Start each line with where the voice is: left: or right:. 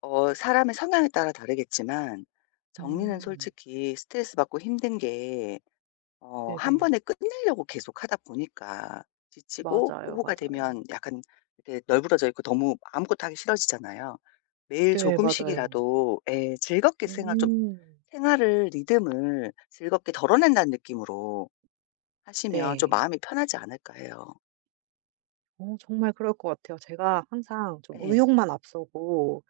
left: 어 사람의 성향에 따라 다르겠지만 정리는
right: 음.
left: 솔직히 스트레스받고 힘든 게 어 1
right: 네네.
left: 번에 끝내려고 계속 하다 보니까 지치고
right: 맞아요,
left: 오후가
right: 맞아요.
left: 되면 약간 이렇게 널브러져 있고 너무 아무것도 하기 싫어지잖아요. 매일
right: 네 맞아요.
left: 조금씩이라도 예 즐겁게 생활 좀
right: 음.
left: 생활을 리듬을 즐겁게 '덜어낸다.'는 느낌으로 하시면 좀
right: 네.
left: 마음이 편하지 않을까 해요.
right: 어 정말 그럴 것 같아요. 제가 항상 좀
left: 예.
right: 의욕만 앞서고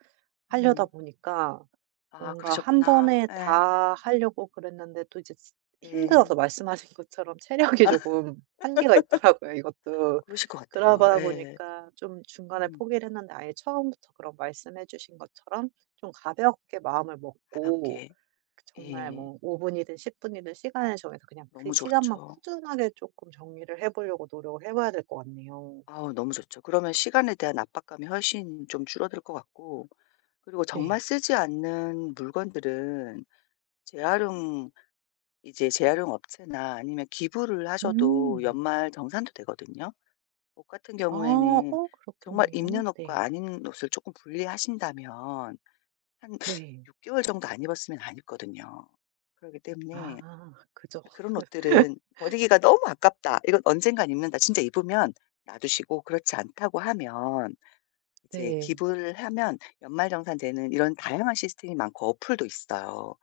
right: 하려다
left: 음.
right: 보니까
left: 아
right: 뭔가 1
left: 그러셨구나.
right: 번에
left: 예.
right: 다 하려고 그랬는데 또 이제 지 힘들어서
left: 네.
right: 말씀하신 것처럼 체력이 조금 한계가 있더라고요 이것도.
left: 그러실 것 같아요.
right: 그러다
left: 예.
right: 보니까 좀 중간에
left: 음.
right: 포기를 했는데 아예 처음부터 그런 말씀해 주신 것처럼 좀 가볍게 마음을 먹고
left: 가볍게.
right: 그 정말
left: 예.
right: 뭐 5 분이든 10 분이든 시간을 정해서 그냥 그
left: 너무
right: 시간만
left: 좋죠.
right: 꾸준하게 쪼끔 정리를 해 보려고 노력을 해 봐야 될 것 같네요.
left: 아 너무 좋죠. 그러면 시간에 대한 압박감이 훨씬 좀 줄어들 것 같고 그리고 정말
right: 네.
left: 쓰지 않는 물건들은 재활용 이제 재활용 업체나 아니면 기부를 하셔도
right: 음.
left: 연말 정산도 되거든요. 옷 같은
right: 아.
left: 경우에는
right: 어
left: 정말
right: 그렇겠네요.
left: 입는 옷과
right: 네.
left: 안 입는 옷을 쪼끔 분리하신다면 한
right: 네.
left: 6 개월 정도 안 입었으면 안 입거든요. 그러기 때문에
right: 아 그죠.
left: '그런 옷들은 버리기가 너무 아깝다. 이건 언젠가는 입는다.' 진짜 입으면 놔 두시고 그렇지 않다고 하면 이제
right: 네.
left: 기부를 하면 연말정산되는 이런 다양한 시스템이 많고 어플도 있어요.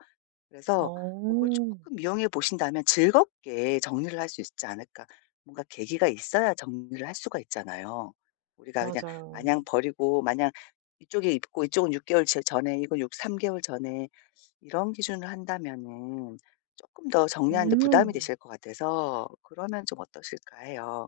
left: 그래서 고걸
right: 어.
left: 쪼끔 이용해 보신다면 즐겁게 정리를 할 수 있지 않을까. 뭔가 계기가 있어야 정리를 할 수가 있잖아요. 우리가 그냥 마냥
right: 맞아요.
left: 버리고 마냥 이쪽에 입고 이쪽은 6 개월 제 전에 이거 6 3 개월 전에 이런 기준을 한다면은 쪼끔 더 정리하는 데 부담이
right: 음.
left: 되실 것 같아서 그러면 좀 어떠실까 해요.